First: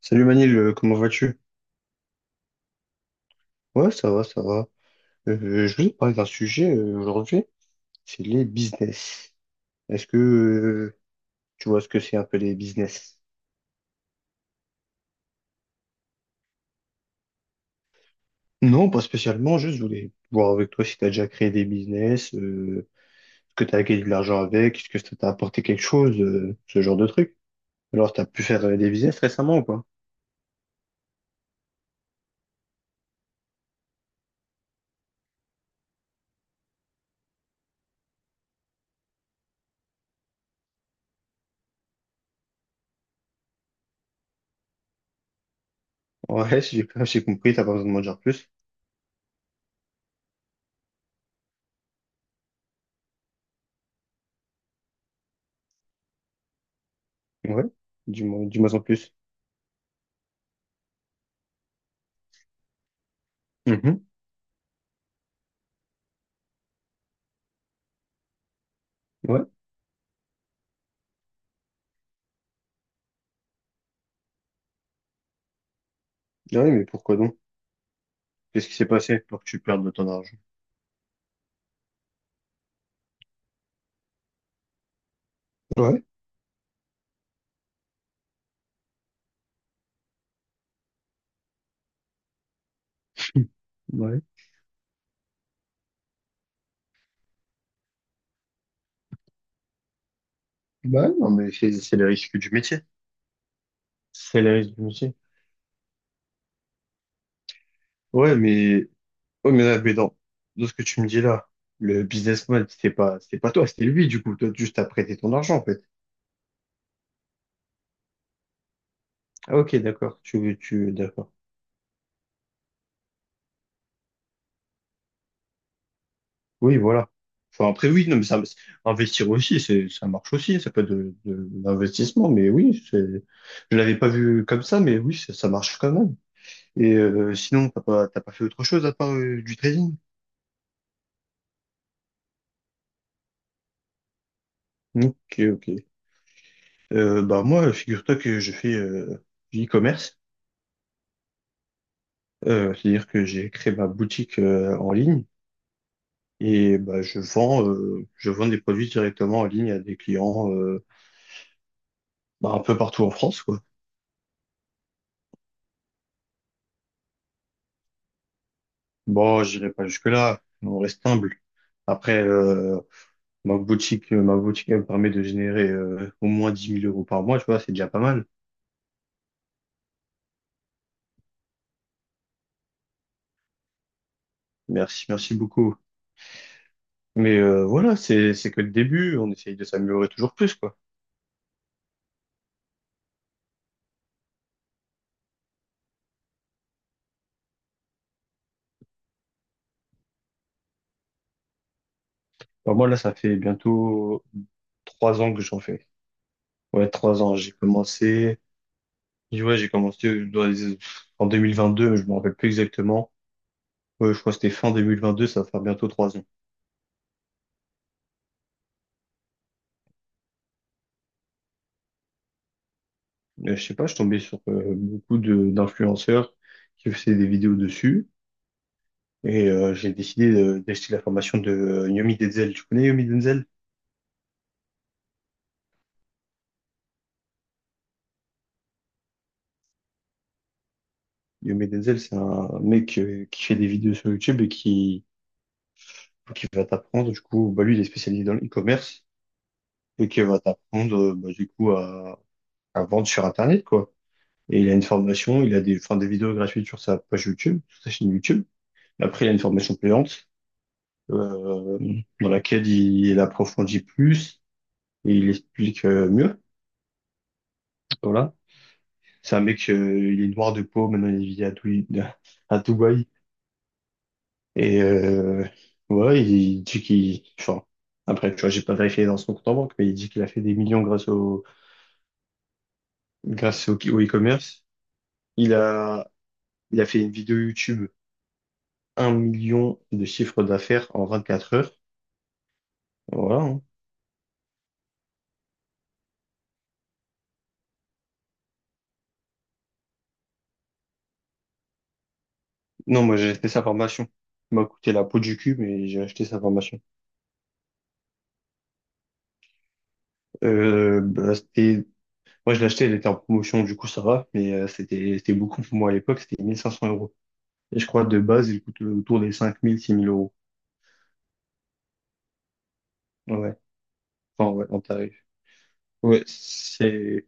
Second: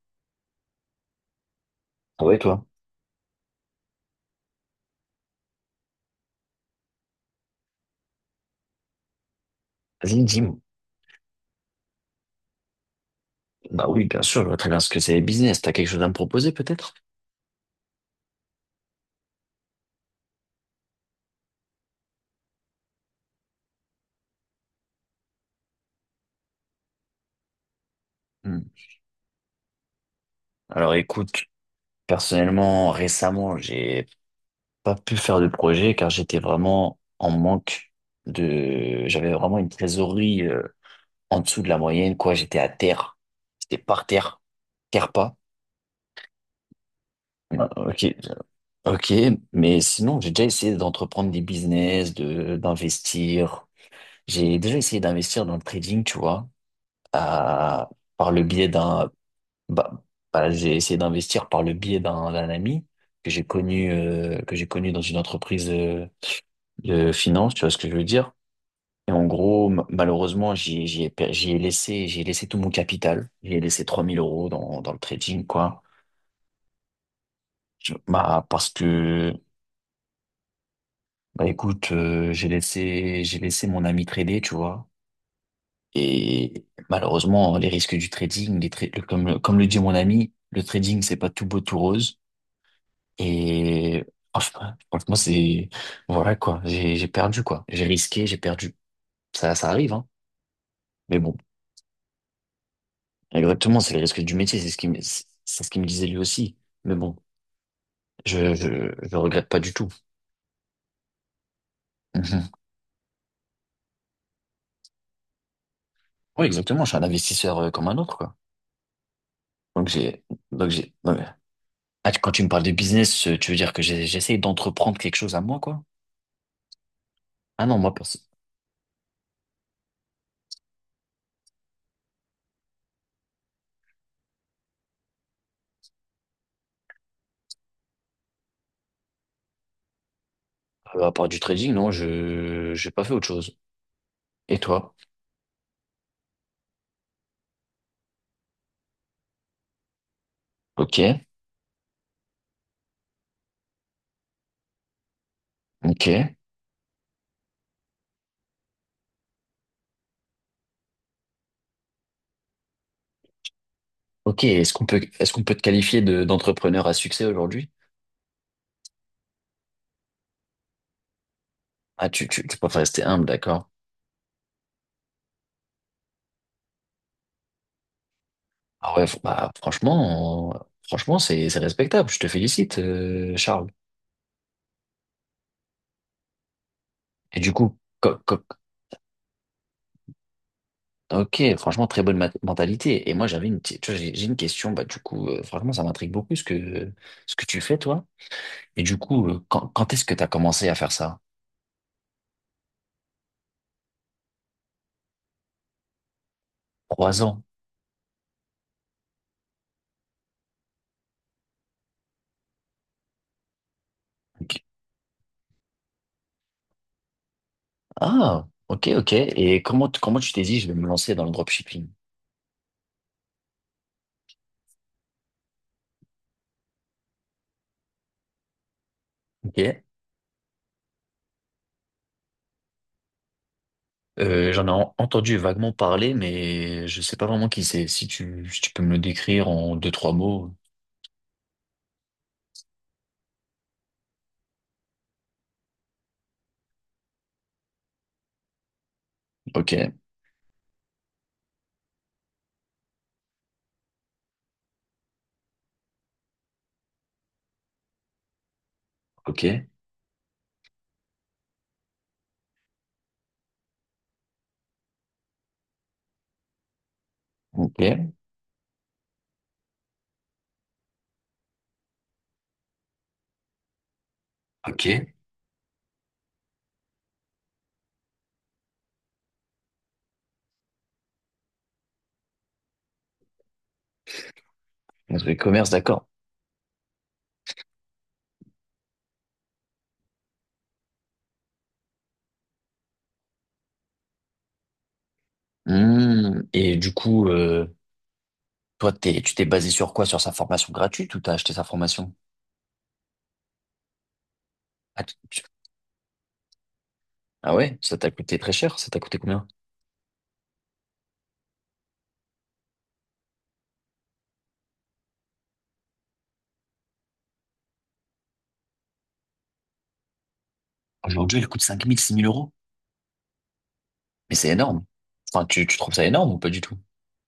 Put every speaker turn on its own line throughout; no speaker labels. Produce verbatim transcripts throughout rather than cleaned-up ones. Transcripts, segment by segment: Salut Manil, euh, comment vas-tu?
Ah ouais, toi?
Ouais, ça va, ça va. Euh, je voulais te parler d'un sujet euh, aujourd'hui, c'est les business. Est-ce que
Vas-y, dis-moi.
euh, tu vois ce que c'est un peu les business?
Bah oui, bien sûr, je vois très bien ce que c'est les business. T'as quelque chose à me proposer, peut-être?
Non, pas spécialement, juste je voulais voir avec toi si tu as déjà créé des business, euh, est-ce que tu as gagné de l'argent avec, est-ce que ça t'a apporté quelque chose, euh, ce genre de truc. Alors, tu as pu faire
Hmm.
euh, des business récemment ou pas?
Alors écoute, personnellement, récemment, j'ai pas pu faire de projet car j'étais vraiment en manque de... J'avais vraiment une trésorerie euh, en dessous de la moyenne, quoi. J'étais à terre. J'étais par terre. Terre pas.
Ouais, j'ai j'ai compris, t'as
Ah,
pas besoin de m'en
ok,
dire plus.
ok, mais sinon j'ai déjà essayé d'entreprendre des business, de d'investir. J'ai déjà essayé d'investir dans le trading, tu vois,
Ouais,
à- par
dis-moi,
le biais
dis-moi en
d'un.
plus.
Bah, bah, j'ai essayé d'investir par le biais d'un d'un ami que j'ai connu
Mhm.
euh, que j'ai connu dans une entreprise euh, de finance, tu vois ce que je veux dire? Et en
Ouais.
gros, ma- malheureusement, j'y j'y ai, per- j'y ai laissé j'ai laissé tout mon capital. J'ai laissé trois mille euros dans dans le trading quoi.
Ouais, mais pourquoi donc?
Je- bah
Qu'est-ce
parce
qui s'est passé
que
pour que tu perdes autant d'argent?
bah écoute, euh, j'ai laissé j'ai laissé mon ami trader, tu vois.
Ouais.
Et malheureusement, les risques du trading, les tra- le- comme le- comme le dit mon ami, le trading c'est pas tout beau tout rose. Et
Ouais.
oh, je sais pas franchement, c'est voilà quoi. J'ai j'ai perdu quoi. J'ai risqué, j'ai perdu. Ça ça arrive hein.
Bah
Mais
non,
bon,
mais c'est c'est les risques du métier.
exactement, c'est le risque du
C'est les
métier. C'est ce
risques du
qui me
métier.
c'est c'est ce qu'il me disait lui aussi. Mais bon,
Ouais,
je
mais,
je je regrette
ouais,
pas
mais,
du
là,
tout.
mais dans, dans ce que tu me dis là, le
Mhm.
businessman, c'était pas, c'était pas toi, c'était lui, du coup. Toi, juste t'as prêté ton argent, en fait.
Oui, exactement. Je suis un investisseur euh, comme un autre quoi.
Ah, ok,
Donc
d'accord.
j'ai
Tu veux,
donc
tu,
j'ai non, mais-
d'accord.
Ah, tu- quand tu me parles de business, euh, tu veux dire que j'ai- j'essaye d'entreprendre quelque chose à moi quoi?
Oui, voilà.
Ah
Enfin,
non,
après,
moi
oui, non,
perso-
mais ça, investir aussi, c'est, ça marche aussi. Ça peut être de, de l'investissement, mais oui, c'est, je l'avais pas vu comme ça, mais oui, ça, ça marche quand même. Et euh, sinon, t'as pas, t'as pas fait autre chose à part euh, du trading?
euh, à part du trading, non, je j'ai pas fait autre chose. Et toi?
Ok, ok. Euh, bah moi, figure-toi que je fais euh, du e-commerce.
Ok,
Euh, c'est-à-dire que j'ai créé ma boutique euh, en ligne
ok.
et bah, je vends, euh, je vends des produits directement en ligne à des clients euh, bah, un peu partout en France, quoi.
Ok, est-ce qu'on peut, est-ce qu'on peut te qualifier de, d'entrepreneur à succès aujourd'hui?
Bon, j'irai pas jusque-là, on reste humble.
Ah,
Après,
tu, tu, tu préfères
euh,
rester humble,
ma
d'accord.
boutique, euh, ma boutique elle me permet de générer euh, au moins dix mille euros par mois, tu vois, c'est déjà pas mal.
Ah ouais, f- bah, franchement, euh, franchement, c'est, c'est respectable. Je te félicite, euh, Charles.
Merci, merci beaucoup. Mais
Et du
euh,
coup,
voilà,
co-
c'est
co-
c'est que le début, on essaye de s'améliorer toujours plus, quoi.
ok, franchement, très bonne mat- mentalité. Et moi, j'avais une, petite- tu vois, j'ai j'ai une question. Bah, du coup, euh, franchement, ça m'intrigue beaucoup ce que, ce que tu fais, toi. Et du coup, euh, quand, quand est-ce que tu as commencé à faire ça?
Bah, moi, là, ça fait bientôt trois ans que j'en fais. Ouais,
Trois
trois ans.
ans.
J'ai commencé, ouais, j'ai commencé dans les- en deux mille vingt-deux, mais je me rappelle plus exactement. Ouais, je crois que c'était
Ok.
fin deux mille vingt deux, ça va faire bientôt trois ans.
Ah, ok, ok. Et comment, t- comment tu t'es dit, je vais me lancer dans le dropshipping?
Euh, je sais pas, je suis tombé sur euh, beaucoup de d'influenceurs qui faisaient des vidéos dessus et euh,
Ok.
j'ai décidé de- d'acheter la formation de euh, Yomi Denzel. Tu connais Yomi Denzel?
Euh, j'en ai en- entendu vaguement parler, mais je sais pas vraiment qui c'est. Si tu, si tu peux me le décrire en deux, trois mots.
Yomi Denzel, c'est un mec euh, qui fait des vidéos sur YouTube et qui, qui va t'apprendre. Du coup, bah, lui, il est spécialisé dans l'e-commerce.
Ok,
Et qui va t'apprendre, euh, bah, du coup, à, à vendre sur Internet, quoi. Et il a une formation, il a des, enfin, des vidéos gratuites sur sa page YouTube, sur sa chaîne YouTube. Après, il a une
ok,
formation payante, euh, dans laquelle il, il approfondit plus et il explique euh, mieux.
ok,
Voilà. C'est un mec, euh, il est noir de peau, maintenant il vit à, Doui- à Dubaï. Et
ok.
euh, ouais, il dit qu'il… Enfin, après, tu vois, j'ai pas vérifié dans son compte en banque, mais il dit qu'il a fait des millions grâce au, grâce au au e-commerce.
Donc, le
Il
commerce, d'accord.
a, il a fait une vidéo YouTube, un million de chiffre d'affaires en vingt-quatre heures. Voilà, hein.
Hmm, et du coup, euh, toi, t'es, tu t'es basé sur quoi? Sur sa formation gratuite ou t'as acheté sa formation?
Non, moi j'ai acheté sa formation. Il m'a coûté
Ah,
la
tu-
peau du
tu-
cul, mais j'ai acheté sa formation.
ah ouais, ça t'a coûté très cher. Ça t'a coûté combien?
Euh, bah, c'était… Moi je l'ai acheté, elle était en promotion, du coup ça va, mais euh, c'était c'était beaucoup pour moi à l'époque, c'était mille cinq cents euros. Et je crois de base, il coûte autour des cinq mille, six mille euros.
Aujourd'hui, elle coûte cinq mille six mille euros.
Ouais,
Mais c'est
enfin ouais, en
énorme.
tarif.
Enfin, tu, tu trouves ça
Ouais,
énorme ou pas du tout?
c'est…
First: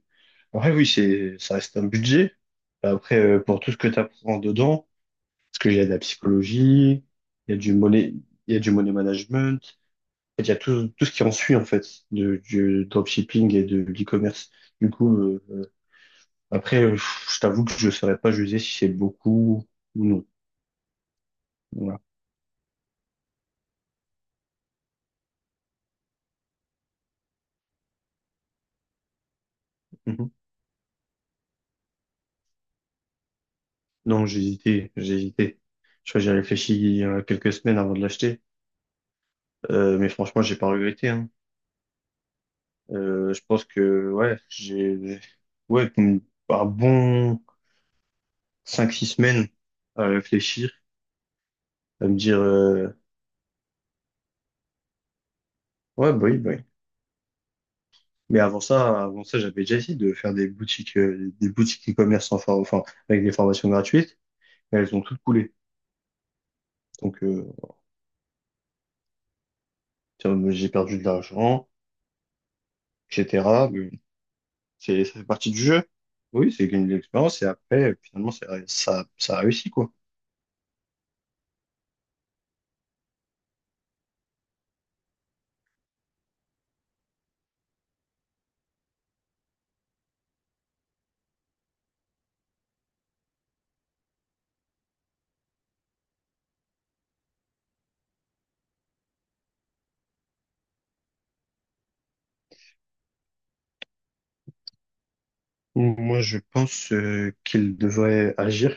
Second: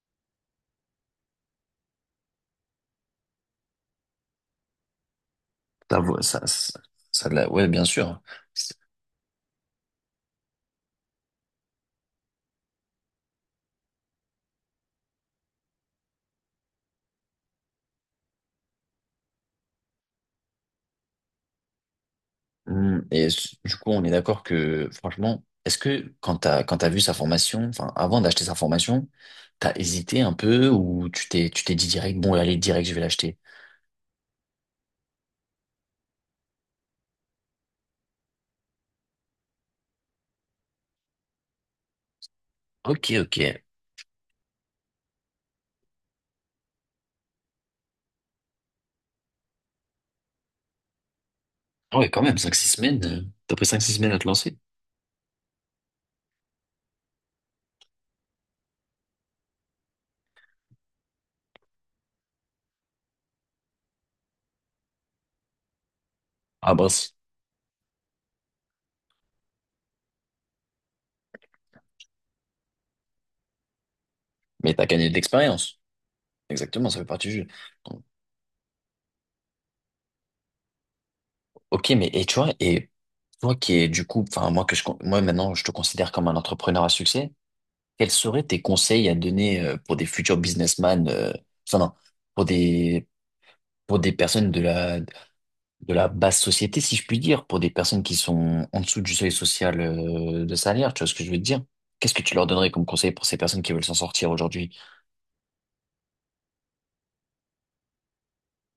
Ouais, oui, c'est, ça reste un budget. Après, euh, pour tout ce que tu apprends dedans, parce qu'il y a de
Ça,
la
vaut- ça, ça,
psychologie,
ça, de la-
il y a
ouais,
du
bien
money,
sûr.
il y a du money management. En fait, il y a tout, tout ce qui en suit, en fait, de, du dropshipping et de l'e-commerce. Du coup, euh, euh, après, euh, je t'avoue que je ne saurais pas juger si c'est beaucoup ou non. Voilà.
Hmm, et s- du coup, on est d'accord que, franchement, est-ce que quand t'as, quand t'as vu sa formation, enfin, avant d'acheter sa formation, t'as hésité
Mhm.
un peu ou tu t'es, tu t'es dit direct, bon, allez, direct, je vais l'acheter.
Non, j'ai hésité, j'ai hésité. Je crois que j'ai réfléchi il y a quelques semaines avant de l'acheter. Euh, mais franchement, j'ai pas regretté, hein.
Ok,
Euh,
ok.
je pense que, ouais, j'ai, ouais, un bon cinq six semaines à réfléchir,
Ah
à
ouais,
me
quand même,
dire,
cinq six
euh,
semaines. euh, T'as pris cinq six semaines à te lancer.
ouais, bah oui, bah oui. Mais avant ça, avant ça, j'avais déjà essayé de faire des boutiques, euh, des boutiques e-commerce sans for- enfin, avec des formations gratuites, mais elles ont toutes coulé.
Ah, mince.
Donc, euh, tiens, mais j'ai perdu de l'argent, et cetera. Mais
Mais t'as
c'est,
gagné de
ça fait partie du
l'expérience.
jeu. Oui, c'est gagner
Exactement,
de
ça fait partie du
l'expérience
jeu.
et après, euh,
Donc,
finalement, ça, ça, ça a réussi, quoi.
ok, mais, et tu vois, et toi qui es, du coup, enfin, moi que je, con- moi maintenant, je te considère comme un entrepreneur à succès, quels seraient tes conseils à donner euh, pour des futurs businessmen, euh, enfin, non, pour des pour des personnes de la, de la basse société, si je puis dire, pour des personnes qui sont en dessous du seuil social euh, de salaire, tu vois ce que je veux te dire? Qu'est-ce que tu leur donnerais comme conseil pour ces personnes qui veulent s'en sortir aujourd'hui?
Donc, moi, je pense, euh, qu'il devrait agir.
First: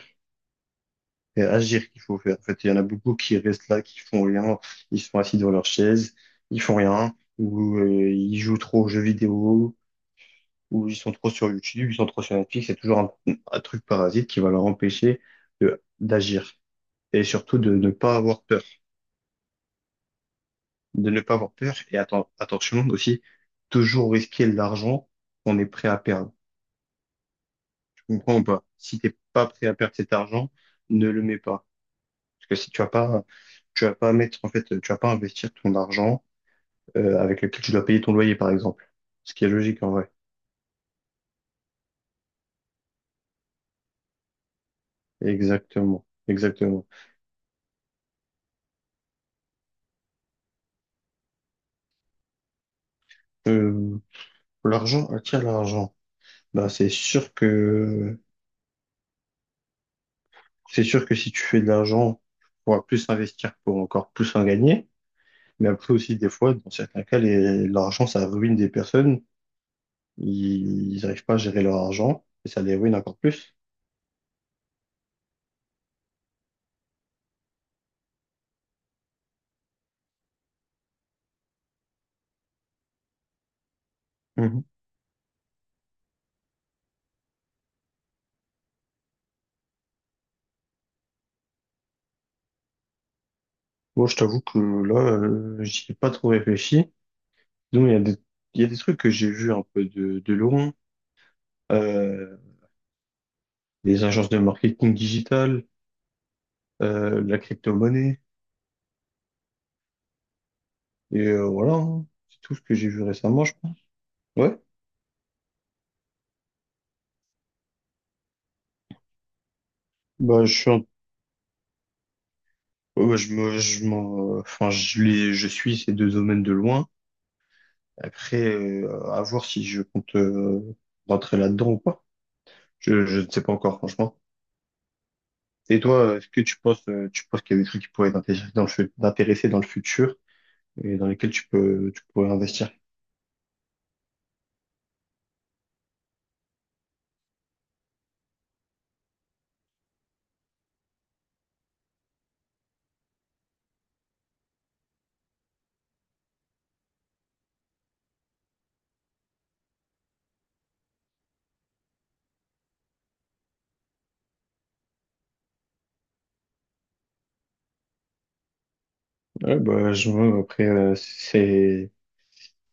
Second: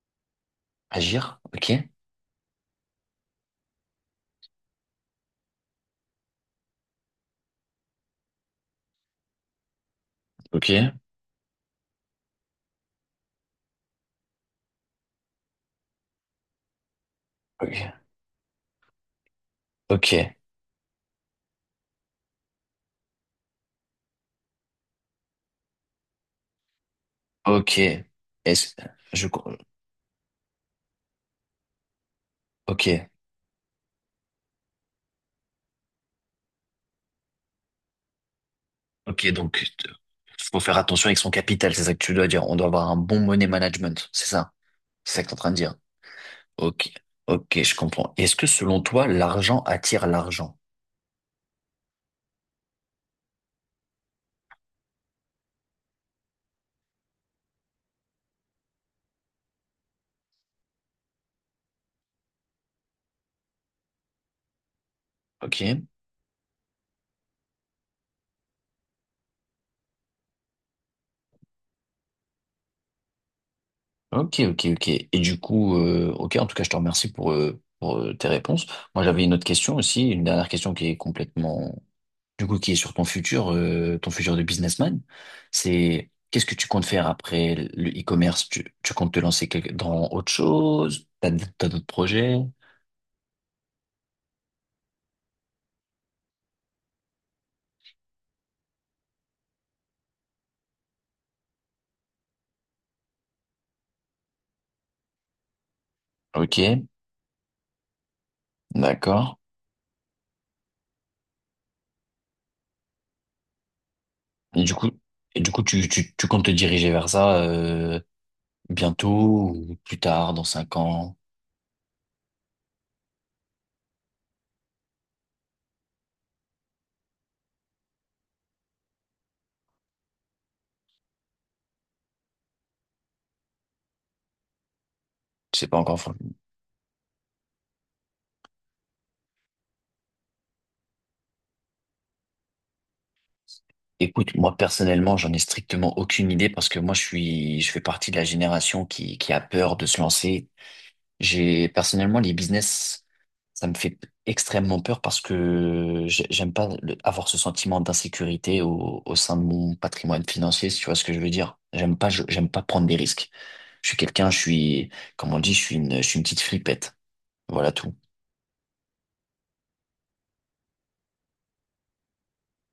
Agir?
C'est
Ok?
agir qu'il faut faire. En fait, il y en a beaucoup qui restent là, qui font rien, ils sont assis dans leur chaise, ils font rien, ou, euh, ils jouent trop aux jeux vidéo
Ok?
ou ils sont trop sur YouTube, ils sont trop sur Netflix, c'est toujours un, un truc parasite qui va leur empêcher de d'agir et surtout de ne
Ok?
pas avoir peur,
Ok?
de ne pas avoir peur et atten- attention aussi, toujours risquer l'argent qu'on est prêt à perdre.
Ok?
Tu comprends ou pas?
Est-ce,
Si t'es
je,
pas prêt à perdre cet argent, ne le mets pas, parce que si tu vas
ok?
pas, tu vas pas mettre, en fait tu vas pas investir ton argent euh, avec lequel tu dois payer ton loyer par exemple,
Ok,
ce qui est
donc,
logique en vrai.
faut faire attention avec son capital, c'est ça que tu dois dire. On doit avoir un bon money management, c'est ça? C'est ça que tu es en train de dire.
Exactement, exactement.
Ok? Ok, je comprends. Est-ce que selon toi, l'argent attire l'argent?
Euh, L'argent attire l'argent. Bah, c'est sûr que c'est sûr que si tu fais de l'argent, tu pourras plus investir pour encore plus en gagner.
Ok?
Mais après aussi, des fois, dans certains cas, les- l'argent, ça ruine des personnes. Ils n'arrivent pas à gérer leur argent et ça les ruine encore plus.
Ok, ok, ok. Et du coup, euh, ok, en tout cas, je te remercie pour, euh, pour euh, tes réponses. Moi, j'avais une autre question aussi, une dernière question qui est complètement, du coup, qui est sur ton futur, euh, ton futur de
Mhm.
businessman. C'est qu'est-ce que tu comptes faire après le e-commerce? Tu, tu comptes te lancer quelque- dans autre chose? T'as, d- t'as d'autres projets?
Moi, je t'avoue que là, euh, j'y ai pas trop réfléchi. Donc, il y a des, il y a des trucs que j'ai vus un peu de, de loin. Euh, les agences de marketing digital,
Ok,
euh, la crypto-monnaie,
d'accord.
et euh, voilà, hein. C'est tout ce que j'ai vu récemment, je pense. Ouais,
Et du coup, et du coup, tu, tu, tu comptes te diriger vers ça, euh, bientôt ou plus tard, dans
bah, je suis
cinq
un-
ans?
ouais, je me, je m'en, enfin, je les, je suis ces deux domaines de loin. Après, euh, à voir si je compte euh, rentrer là-dedans ou pas. Je, je ne sais pas encore, franchement.
Je sais pas
Et
encore.
toi, est-ce que tu penses, euh, tu penses qu'il y a des trucs qui pourraient t'intéresser dans le, fu- t'intéresser dans le futur et dans lesquels tu peux, tu pourrais investir?
Écoute, moi personnellement, j'en ai strictement aucune idée parce que moi je suis, je fais partie de la génération qui, qui a peur de se lancer. J'ai personnellement les business, ça me fait extrêmement peur parce que j'ai- j'aime pas le- avoir ce sentiment d'insécurité au, au sein de mon patrimoine financier, si tu vois ce que je veux dire. J'aime pas, je- j'aime pas prendre des risques. Je suis quelqu'un, je suis, comme on dit, je suis une, je suis une petite flippette. Voilà tout.
Ouais, bah, je vois, après, euh, c'est,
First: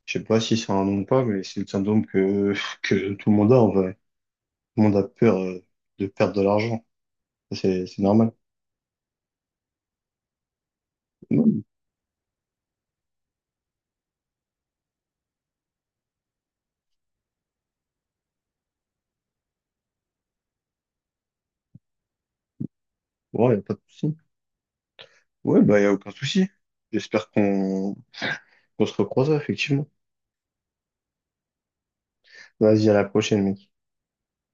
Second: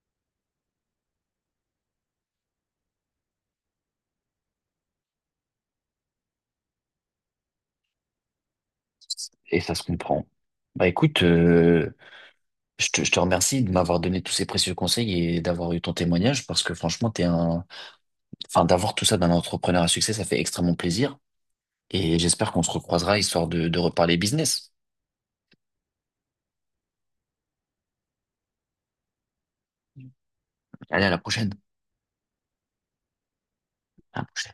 je sais pas si c'est un nom ou pas, mais c'est le syndrome que, que tout le monde a en vrai. Tout le monde a peur euh, de perdre de l'argent. Ça, C'est, c'est normal.
Et ça se comprend. Bah écoute,
Non,
euh, je te, je te remercie de m'avoir donné tous ces précieux conseils et d'avoir eu ton témoignage parce que franchement, t'es un, enfin, d'avoir tout ça d'un entrepreneur à succès, ça fait extrêmement plaisir et j'espère qu'on se recroisera histoire
ouais, y a
de,
pas
de
de souci.
reparler business.
Ouais, bah, y a aucun souci. J'espère qu'on, qu'on se recroisera, effectivement.
Allez, à la prochaine.
Vas-y, à la prochaine, mec.
À la prochaine.